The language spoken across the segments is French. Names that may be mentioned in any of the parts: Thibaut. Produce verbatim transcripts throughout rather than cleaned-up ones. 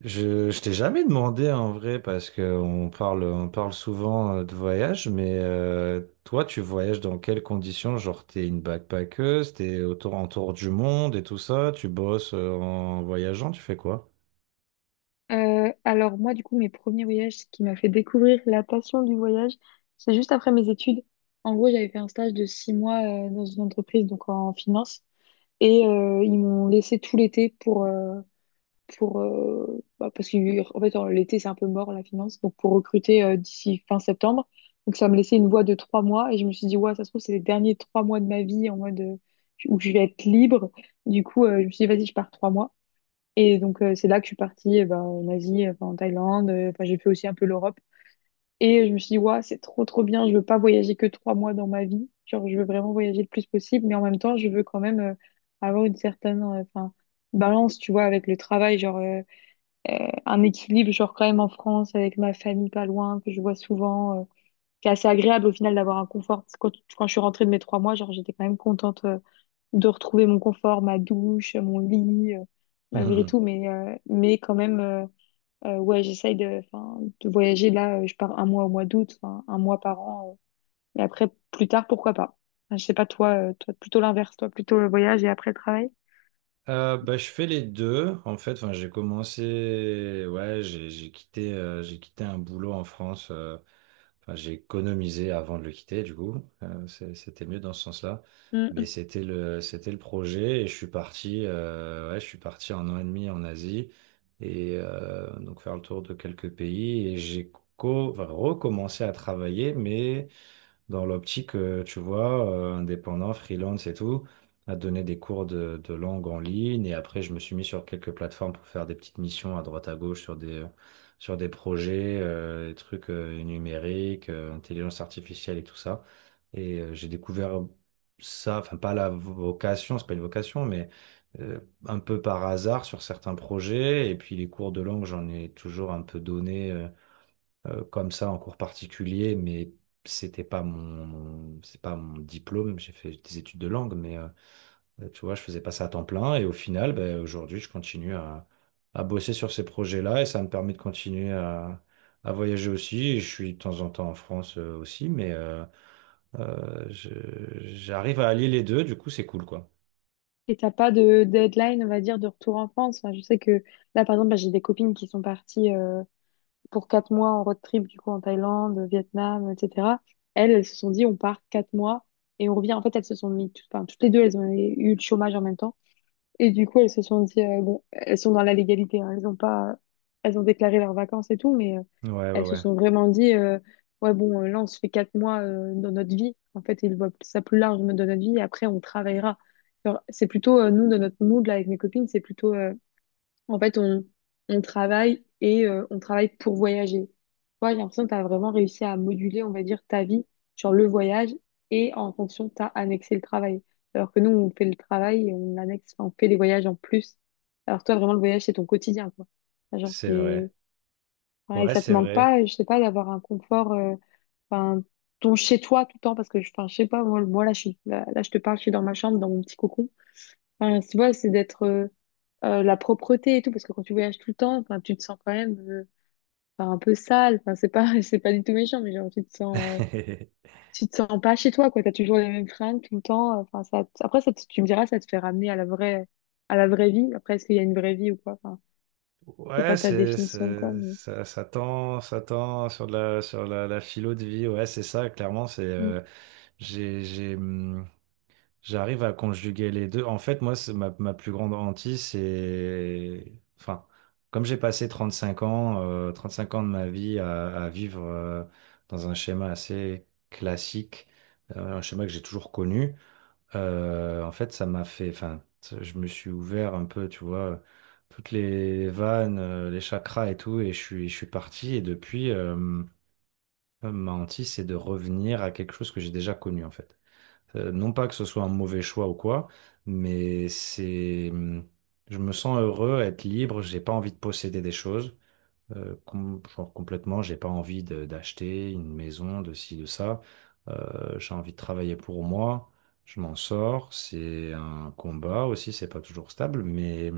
Je, je t'ai jamais demandé en vrai parce que on parle, on parle souvent euh, de voyage, mais euh, toi, tu voyages dans quelles conditions? Genre, t'es une backpackeuse, t'es autour en tour du monde et tout ça, tu bosses euh, en voyageant, tu fais quoi? Euh, alors moi, du coup, mes premiers voyages, ce qui m'a fait découvrir la passion du voyage, c'est juste après mes études. En gros, j'avais fait un stage de six mois euh, dans une entreprise, donc en finance, et euh, ils m'ont laissé tout l'été pour, euh, pour euh, bah, parce que en fait, en- l'été, c'est un peu mort, la finance, donc pour recruter euh, d'ici fin septembre. Donc ça me laissait une voie de trois mois, et je me suis dit, ouais, ça se trouve, c'est les derniers trois mois de ma vie en mode euh, où je vais être libre. Du coup, euh, je me suis dit, vas-y, je pars trois mois. Et donc, euh, c'est là que je suis partie eh ben, en Asie, euh, enfin, en Thaïlande. euh, Enfin, j'ai fait aussi un peu l'Europe. Et je me suis dit, ouais c'est trop, trop bien. Je veux pas voyager que trois mois dans ma vie. Genre, je veux vraiment voyager le plus possible. Mais en même temps, je veux quand même euh, avoir une certaine euh, enfin, balance, tu vois, avec le travail. Genre, euh, euh, un équilibre, genre, quand même en France, avec ma famille pas loin, que je vois souvent. Euh, c'est assez agréable au final d'avoir un confort. Parce que Quand, quand je suis rentrée de mes trois mois, genre, j'étais quand même contente, euh, de retrouver mon confort, ma douche, mon lit, euh, malgré tout. Mais, euh, mais quand même, euh, euh, ouais, j'essaye de, enfin, de voyager. Là, euh, je pars un mois au mois d'août, enfin, un mois par an. euh. Et après, plus tard, pourquoi pas. Enfin, je sais pas, toi, euh, toi plutôt l'inverse, toi plutôt le voyage et après le travail. Euh, bah, je fais les deux en fait. Enfin, j'ai commencé, ouais, j'ai j'ai quitté, euh, j'ai quitté un boulot en France. euh, Enfin, j'ai économisé avant de le quitter, du coup. Euh, c'est- c'était mieux dans ce sens-là. Mais Mm. c'était le, c'était le projet et je suis parti, euh, ouais, je suis parti un an et demi en Asie et euh, donc faire le tour de quelques pays et j'ai co- enfin, recommencé à travailler, mais dans l'optique, euh, tu vois, euh, indépendant, freelance et tout, à donner des cours de, de langue en ligne. Et après, je me suis mis sur quelques plateformes pour faire des petites missions à droite à gauche sur des, sur des projets, euh, des trucs euh, numériques, euh, intelligence artificielle et tout ça. Et euh, j'ai découvert ça, enfin pas la vocation, c'est pas une vocation, mais euh, un peu par hasard sur certains projets. Et puis les cours de langue, j'en ai toujours un peu donné. Euh, euh, comme ça en cours particulier, mais c'était pas mon, c'est pas mon diplôme. J'ai fait des études de langue, mais euh, tu vois, je faisais pas ça à temps plein. Et au final, ben, aujourd'hui, je continue à, à bosser sur ces projets-là et ça me permet de continuer à, à voyager aussi. Et je suis de temps en temps en France euh, aussi, mais euh, euh, je- j'arrive à allier les deux. Du coup, c'est cool, quoi. Et t'as pas de deadline, on va dire, de retour en France. Enfin, je sais que là, par exemple, bah, j'ai des copines qui sont parties, euh, pour quatre mois en road trip, du coup, en Thaïlande, Vietnam, et cetera. Elles, elles se sont dit, on part quatre mois et on revient. En fait, elles se sont mis, tout- enfin, toutes les deux, elles ont eu le chômage en même temps. Et du coup, elles se sont dit, euh, bon, elles sont dans la légalité, hein. Elles ont pas, elles ont déclaré leurs vacances et tout, mais euh, Ouais, ouais, elles se ouais. sont vraiment dit, euh, ouais, bon, euh, là, on se fait quatre mois euh, dans notre vie. En fait, ils voient ça plus large dans notre vie et après, on travaillera. Genre, c'est plutôt, euh, nous, dans notre mood, là, avec mes copines, c'est plutôt, euh, en fait, on, on travaille et euh, on travaille pour voyager. Toi, j'ai l'impression que tu as vraiment réussi à moduler, on va dire, ta vie sur le voyage et en fonction, tu as annexé le travail. Alors que nous, on fait le travail et on annexe, enfin, on fait les voyages en plus. Alors toi, vraiment, le voyage, c'est ton quotidien, quoi. Enfin, genre, C'est vrai. t'es... ouais, et Ouais, ça te c'est manque vrai. pas, je sais pas, d'avoir un confort, euh, enfin, ton chez-toi tout le temps, parce que, je- enfin, je sais pas, moi, moi, là, je suis, là, là, je te parle, je suis dans ma chambre, dans mon petit cocon. Enfin, tu vois, c'est d'être euh, euh, la propreté et tout, parce que quand tu voyages tout le temps, enfin, tu te sens quand même euh, enfin, un peu sale. Enfin, c'est pas, c'est pas du tout méchant, mais genre, tu te sens, euh, tu te sens pas chez toi, quoi. T'as toujours les mêmes fringues tout le temps. Enfin, ça, te- après, ça, te- tu me diras, ça te fait ramener à la vraie, à la vraie vie. Après, est-ce qu'il y a une vraie vie ou quoi? Enfin, c'est Ouais, pas ta c'est, définition de quoi, c'est, mais... ça, ça tend, ça tend sur de la, sur la, la philo de vie. Ouais, c'est ça, clairement. C'est, mm. euh, j'ai, j'ai, hum, J'arrive à conjuguer les deux. En fait, moi, c'est ma, ma plus grande hantise, c'est, enfin, comme j'ai passé trente cinq ans, euh, cinq ans de ma vie à, à vivre, euh, dans un schéma assez classique, euh, un schéma que j'ai toujours connu. Euh, en fait, ça m'a fait, enfin, je me suis ouvert un peu, tu vois, toutes les vannes, euh, les chakras et tout, et je suis, je suis parti. Et depuis, euh, ma hantise, c'est de revenir à quelque chose que j'ai déjà connu, en fait. Euh, non pas que ce soit un mauvais choix ou quoi, mais c'est, hum, je me sens heureux à être libre. J'ai pas envie de posséder des choses euh, com- genre complètement, j'ai pas envie de- d'acheter une maison, de ci, de ça. Euh, j'ai envie de travailler pour moi. Je m'en sors. C'est un combat aussi, c'est pas toujours stable, mais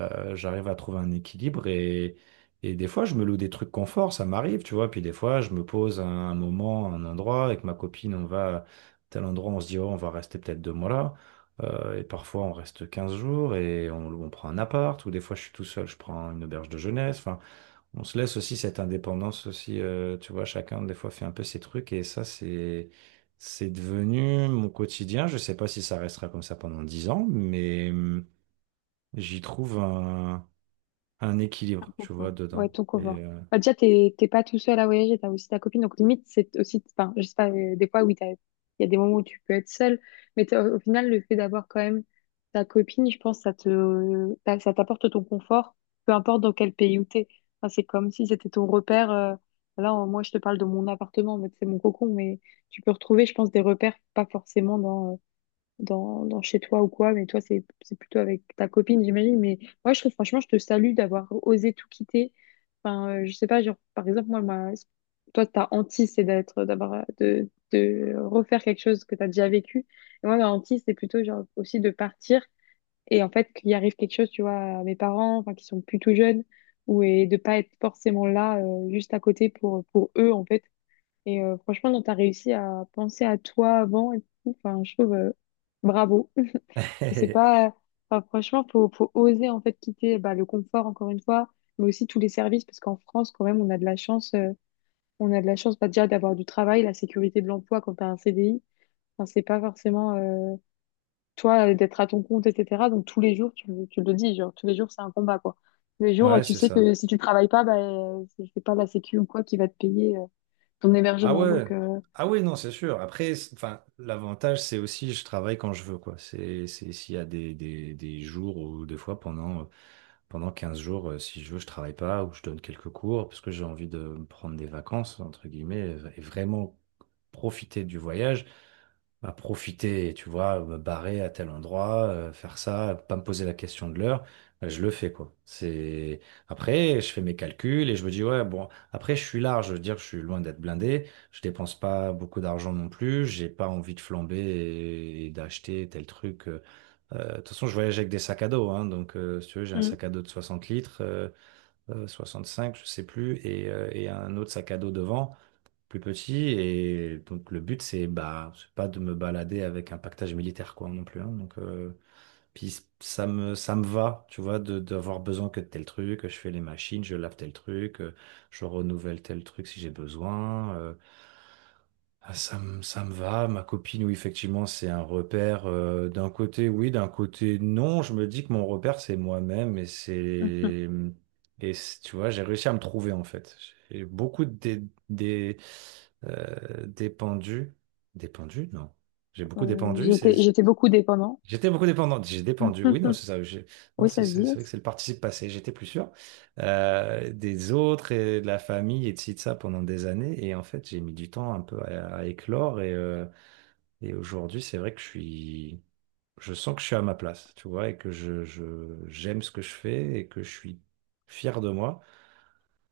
euh, j'arrive à trouver un équilibre et, et des fois, je me loue des trucs confort, ça m'arrive, tu vois. Puis des fois, je me pose à un moment, à un endroit, avec ma copine, on va à tel endroit, on se dit, oh, on va rester peut-être deux mois là. Euh, et parfois, on reste quinze jours et on, on prend un appart, ou des fois, je suis tout seul, je prends une auberge de jeunesse. Enfin, on se laisse aussi cette indépendance aussi, euh, tu vois, chacun des fois fait un peu ses trucs et ça, c'est, c'est devenu mon quotidien. Je sais pas si ça restera comme ça pendant dix ans, mais hum, j'y trouve un, un équilibre, tu vois, Confort. Ouais, dedans. ton Et, confort. euh, Bah, déjà, t'es t'es pas tout seul à voyager, t'as aussi ta copine. Donc, limite, c'est aussi, enfin, je sais pas, euh, des fois, oui, t'as- il y a des moments où tu peux être seul, mais t'as- au final, le fait d'avoir quand même ta copine, je pense, ça te, ça ça t'apporte ton confort, peu importe dans quel pays où t'es. Enfin, c'est comme si c'était ton repère. Euh, là, en- moi, je te parle de mon appartement, mais c'est mon cocon, mais tu peux retrouver, je pense, des repères, pas forcément dans, dans, dans chez toi ou quoi, mais toi, c'est, c'est plutôt avec ta copine, j'imagine. Mais moi, je trouve, franchement, je te salue d'avoir osé tout quitter. Enfin, euh, je sais pas, genre, par exemple, moi, ma... toi, ta hantise, c'est d'être, d'avoir, de, de refaire quelque chose que tu as déjà vécu. Et moi, ma hantise, c'est plutôt, genre, aussi de partir et en fait, qu'il arrive quelque chose, tu vois, à mes parents, enfin, qui sont plus tout jeunes, ou et de pas être forcément là, euh, juste à côté pour, pour eux, en fait. Et euh, franchement, tu as réussi à penser à toi avant et tout. Enfin, je trouve, euh, bravo. C'est pas, enfin, franchement, faut, faut oser en fait quitter bah, le confort encore une fois, mais aussi tous les services parce qu'en France quand même on a de la chance, euh, on a de la chance bah, déjà d'avoir du travail, la sécurité de l'emploi quand t'as un C D I, enfin, c'est pas forcément euh, toi euh, d'être à ton compte et cetera. Donc tous les jours tu, le- tu le dis genre tous les jours c'est un combat quoi. Tous les jours euh, ouais, tu c'est sais ça. que si tu travailles pas bah euh, c'est c'est pas la sécu ou quoi qui va te payer euh, ton Ah hébergement ouais, donc euh, ah oui, non, c'est sûr. Après, c'est- enfin, l'avantage, c'est aussi je travaille quand je veux, quoi. C'est, c'est s'il y a des, des, des jours ou des fois pendant Pendant quinze jours, euh, si je veux, je travaille pas ou je donne quelques cours parce que j'ai envie de me prendre des vacances, entre guillemets, et vraiment profiter du voyage, bah, profiter, tu vois, me barrer à tel endroit, euh, faire ça, pas me poser la question de l'heure, bah, je le fais, quoi. C'est… Après, je fais mes calculs et je me dis, ouais, bon, après, je suis large, je veux dire, je suis loin d'être blindé, je dépense pas beaucoup d'argent non plus, j'ai pas envie de flamber et, et d'acheter tel truc. Euh, euh, de toute façon, je voyage avec des sacs à dos, hein, donc euh, si tu veux, j'ai un mm, sac à dos de soixante litres, euh, euh, soixante-cinq, je sais plus, et, euh, et un autre sac à dos devant, plus petit. Et donc le but, c'est bah, c'est pas de me balader avec un pactage militaire, quoi, non plus. Hein. Donc euh, puis ça me, ça me va, tu vois, de, d'avoir besoin que de tel truc. Je fais les machines, je lave tel truc, euh, je renouvelle tel truc si j'ai besoin. euh, ah, Ça me, ça me va, ma copine, oui, effectivement, c'est un repère. Euh, d'un côté, oui, d'un côté, non. Je me dis que mon repère, c'est moi-même et mhm. c'est. Et c'est- tu vois, j'ai réussi à me trouver, en fait. J'ai beaucoup dé, dé, des, euh, dépendu. Dépendu? Non. J'ai beaucoup Euh, dépendu, c'est. j'étais j'étais beaucoup dépendant. J'étais beaucoup dépendante. J'ai dépendu, oui, non, c'est ça. j'ai- Non, Oui c'est ça se c'est- dit. c'est vrai que c'est le participe passé. J'étais plus sûr euh, des autres et de la famille et de ci, de ça pendant des années. Et en fait, j'ai mis du temps un peu à, à éclore. Et, euh, et aujourd'hui, c'est vrai que je suis, je sens que je suis à ma place, tu vois, et que je, je- j'aime ce que je fais et que je suis fier de moi.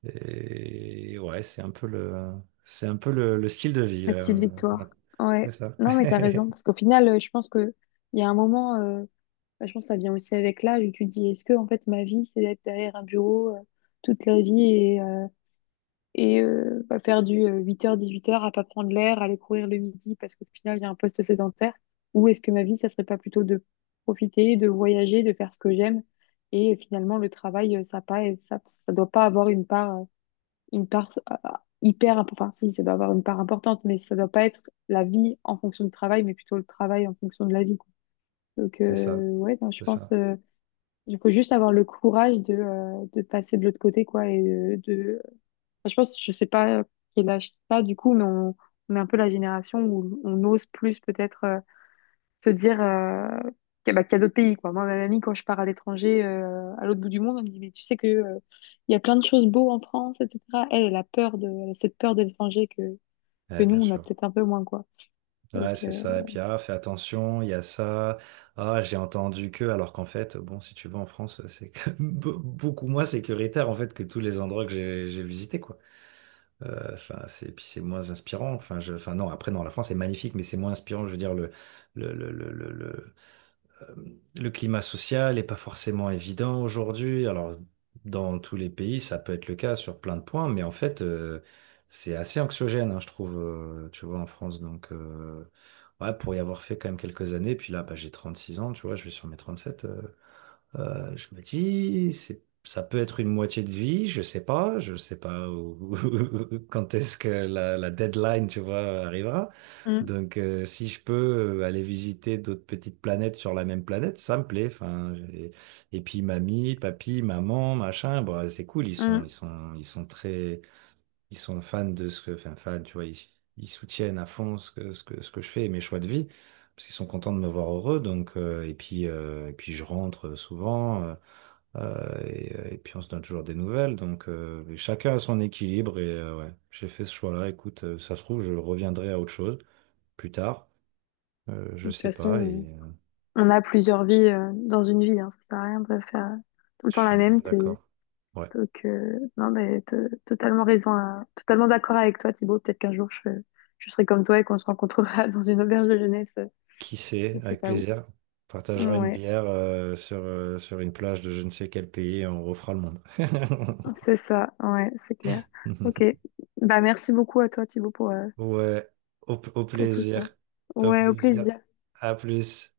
Et ouais, c'est un peu le, c'est un peu le, le style de vie, là. La petite euh, Ouais, victoire. c'est Ouais. ça. Non, mais t'as raison. Parce qu'au final, euh, je pense que il y a un moment, euh, bah, je pense que ça vient aussi avec l'âge où tu te dis, est-ce que, en fait, ma vie, c'est d'être derrière un bureau, euh, toute la vie et, euh, et euh, bah, faire du euh, huit heures dix-huit heures à pas prendre l'air, aller courir le midi parce qu'au final, il y a un poste sédentaire. Ou est-ce que ma vie, ça serait pas plutôt de profiter, de voyager, de faire ce que j'aime. Et euh, finalement, le travail, euh, ça pas, ça, ça doit pas avoir une part euh, une part euh, hyper, imp- enfin si, ça doit avoir une part importante, mais ça doit pas être la vie en fonction du travail, mais plutôt le travail en fonction de la vie, quoi. Donc C'est euh, ça. ouais, non, je C'est pense, ça. euh, il faut juste avoir le courage de, euh, de passer de l'autre côté, quoi, et de, de- enfin, je pense, je sais pas quel âge t'as du coup, mais on, on est un peu la génération où on ose plus peut-être, euh, se dire euh, que- bah, qu'il y a d'autres pays, quoi. Moi, ma mamie, quand je pars à l'étranger, euh, à l'autre bout du monde, elle me dit, mais tu sais que, euh, il y a plein de choses beaux en France, et cetera. Elle, elle a peur de, elle a cette peur de l'étranger que, que Eh, nous, bien on a sûr. peut-être un peu moins, quoi. Donc, Ouais, euh, c'est ça. Et puis, ah, fais attention, il y a ça. Ah, j'ai entendu que, alors qu'en fait, bon, si tu vas en France, c'est quand même be- beaucoup moins sécuritaire, en fait, que tous les endroits que j'ai j'ai visités, quoi. Euh, Enfin, c'est, puis c'est moins inspirant. Enfin, je, enfin, non, après, non, la France est magnifique, mais c'est moins inspirant, je veux dire, le, le, le, le, le, le- le climat social n'est pas forcément évident aujourd'hui. Alors, dans tous les pays, ça peut être le cas sur plein de points, mais en fait, euh, c'est assez anxiogène, hein, je trouve, euh, tu vois, en France. Donc, euh, ouais, pour y avoir fait quand même quelques années, puis là, bah, j'ai trente-six ans, tu vois, je vais sur mes trente-sept. Euh, je me dis, c'est, ça peut être une moitié de vie, je sais pas, je sais pas où- quand est-ce que la, la deadline, tu vois, arrivera. Mm, Donc, euh, si je peux euh, aller visiter d'autres petites planètes sur la même planète, ça me plaît. Enfin, j'ai- et puis mamie, papy, maman, machin, bon, c'est cool. Ils sont, ils mm. Sont, ils sont très, ils sont fans de ce que, enfin, fans, tu vois, ils, ils soutiennent à fond ce que, ce que, ce que je fais et mes choix de vie, parce qu'ils sont contents de me voir heureux, donc, euh, et puis, euh, et puis je rentre souvent, euh, euh, et, euh, et puis on se donne toujours des nouvelles, donc euh, chacun a son équilibre, et euh, ouais, j'ai fait ce choix-là, écoute, euh, ça se trouve, je reviendrai à autre chose plus tard, euh, je De toute sais façon, pas. on et euh, on a plusieurs vies euh, dans une vie, hein. Ça sert à rien de faire tout le Je temps suis la bien même. T'es, d'accord. Ouais, donc, euh, non, mais t'as totalement raison, à- totalement d'accord avec toi, Thibaut. Peut-être qu'un jour, je, je serai comme toi et qu'on se rencontrera dans une auberge de jeunesse, euh, qui sait, je sais avec pas où. plaisir. On Partagera une Ouais. bière euh, sur, euh, sur une plage de je ne sais quel pays et on refera le monde. C'est ça, ouais, c'est clair. Ok. Bah, merci beaucoup à toi, Thibaut, pour, euh, Ouais, au, au pour tout ça. plaisir. Au Ouais, au plaisir. plaisir. À plus.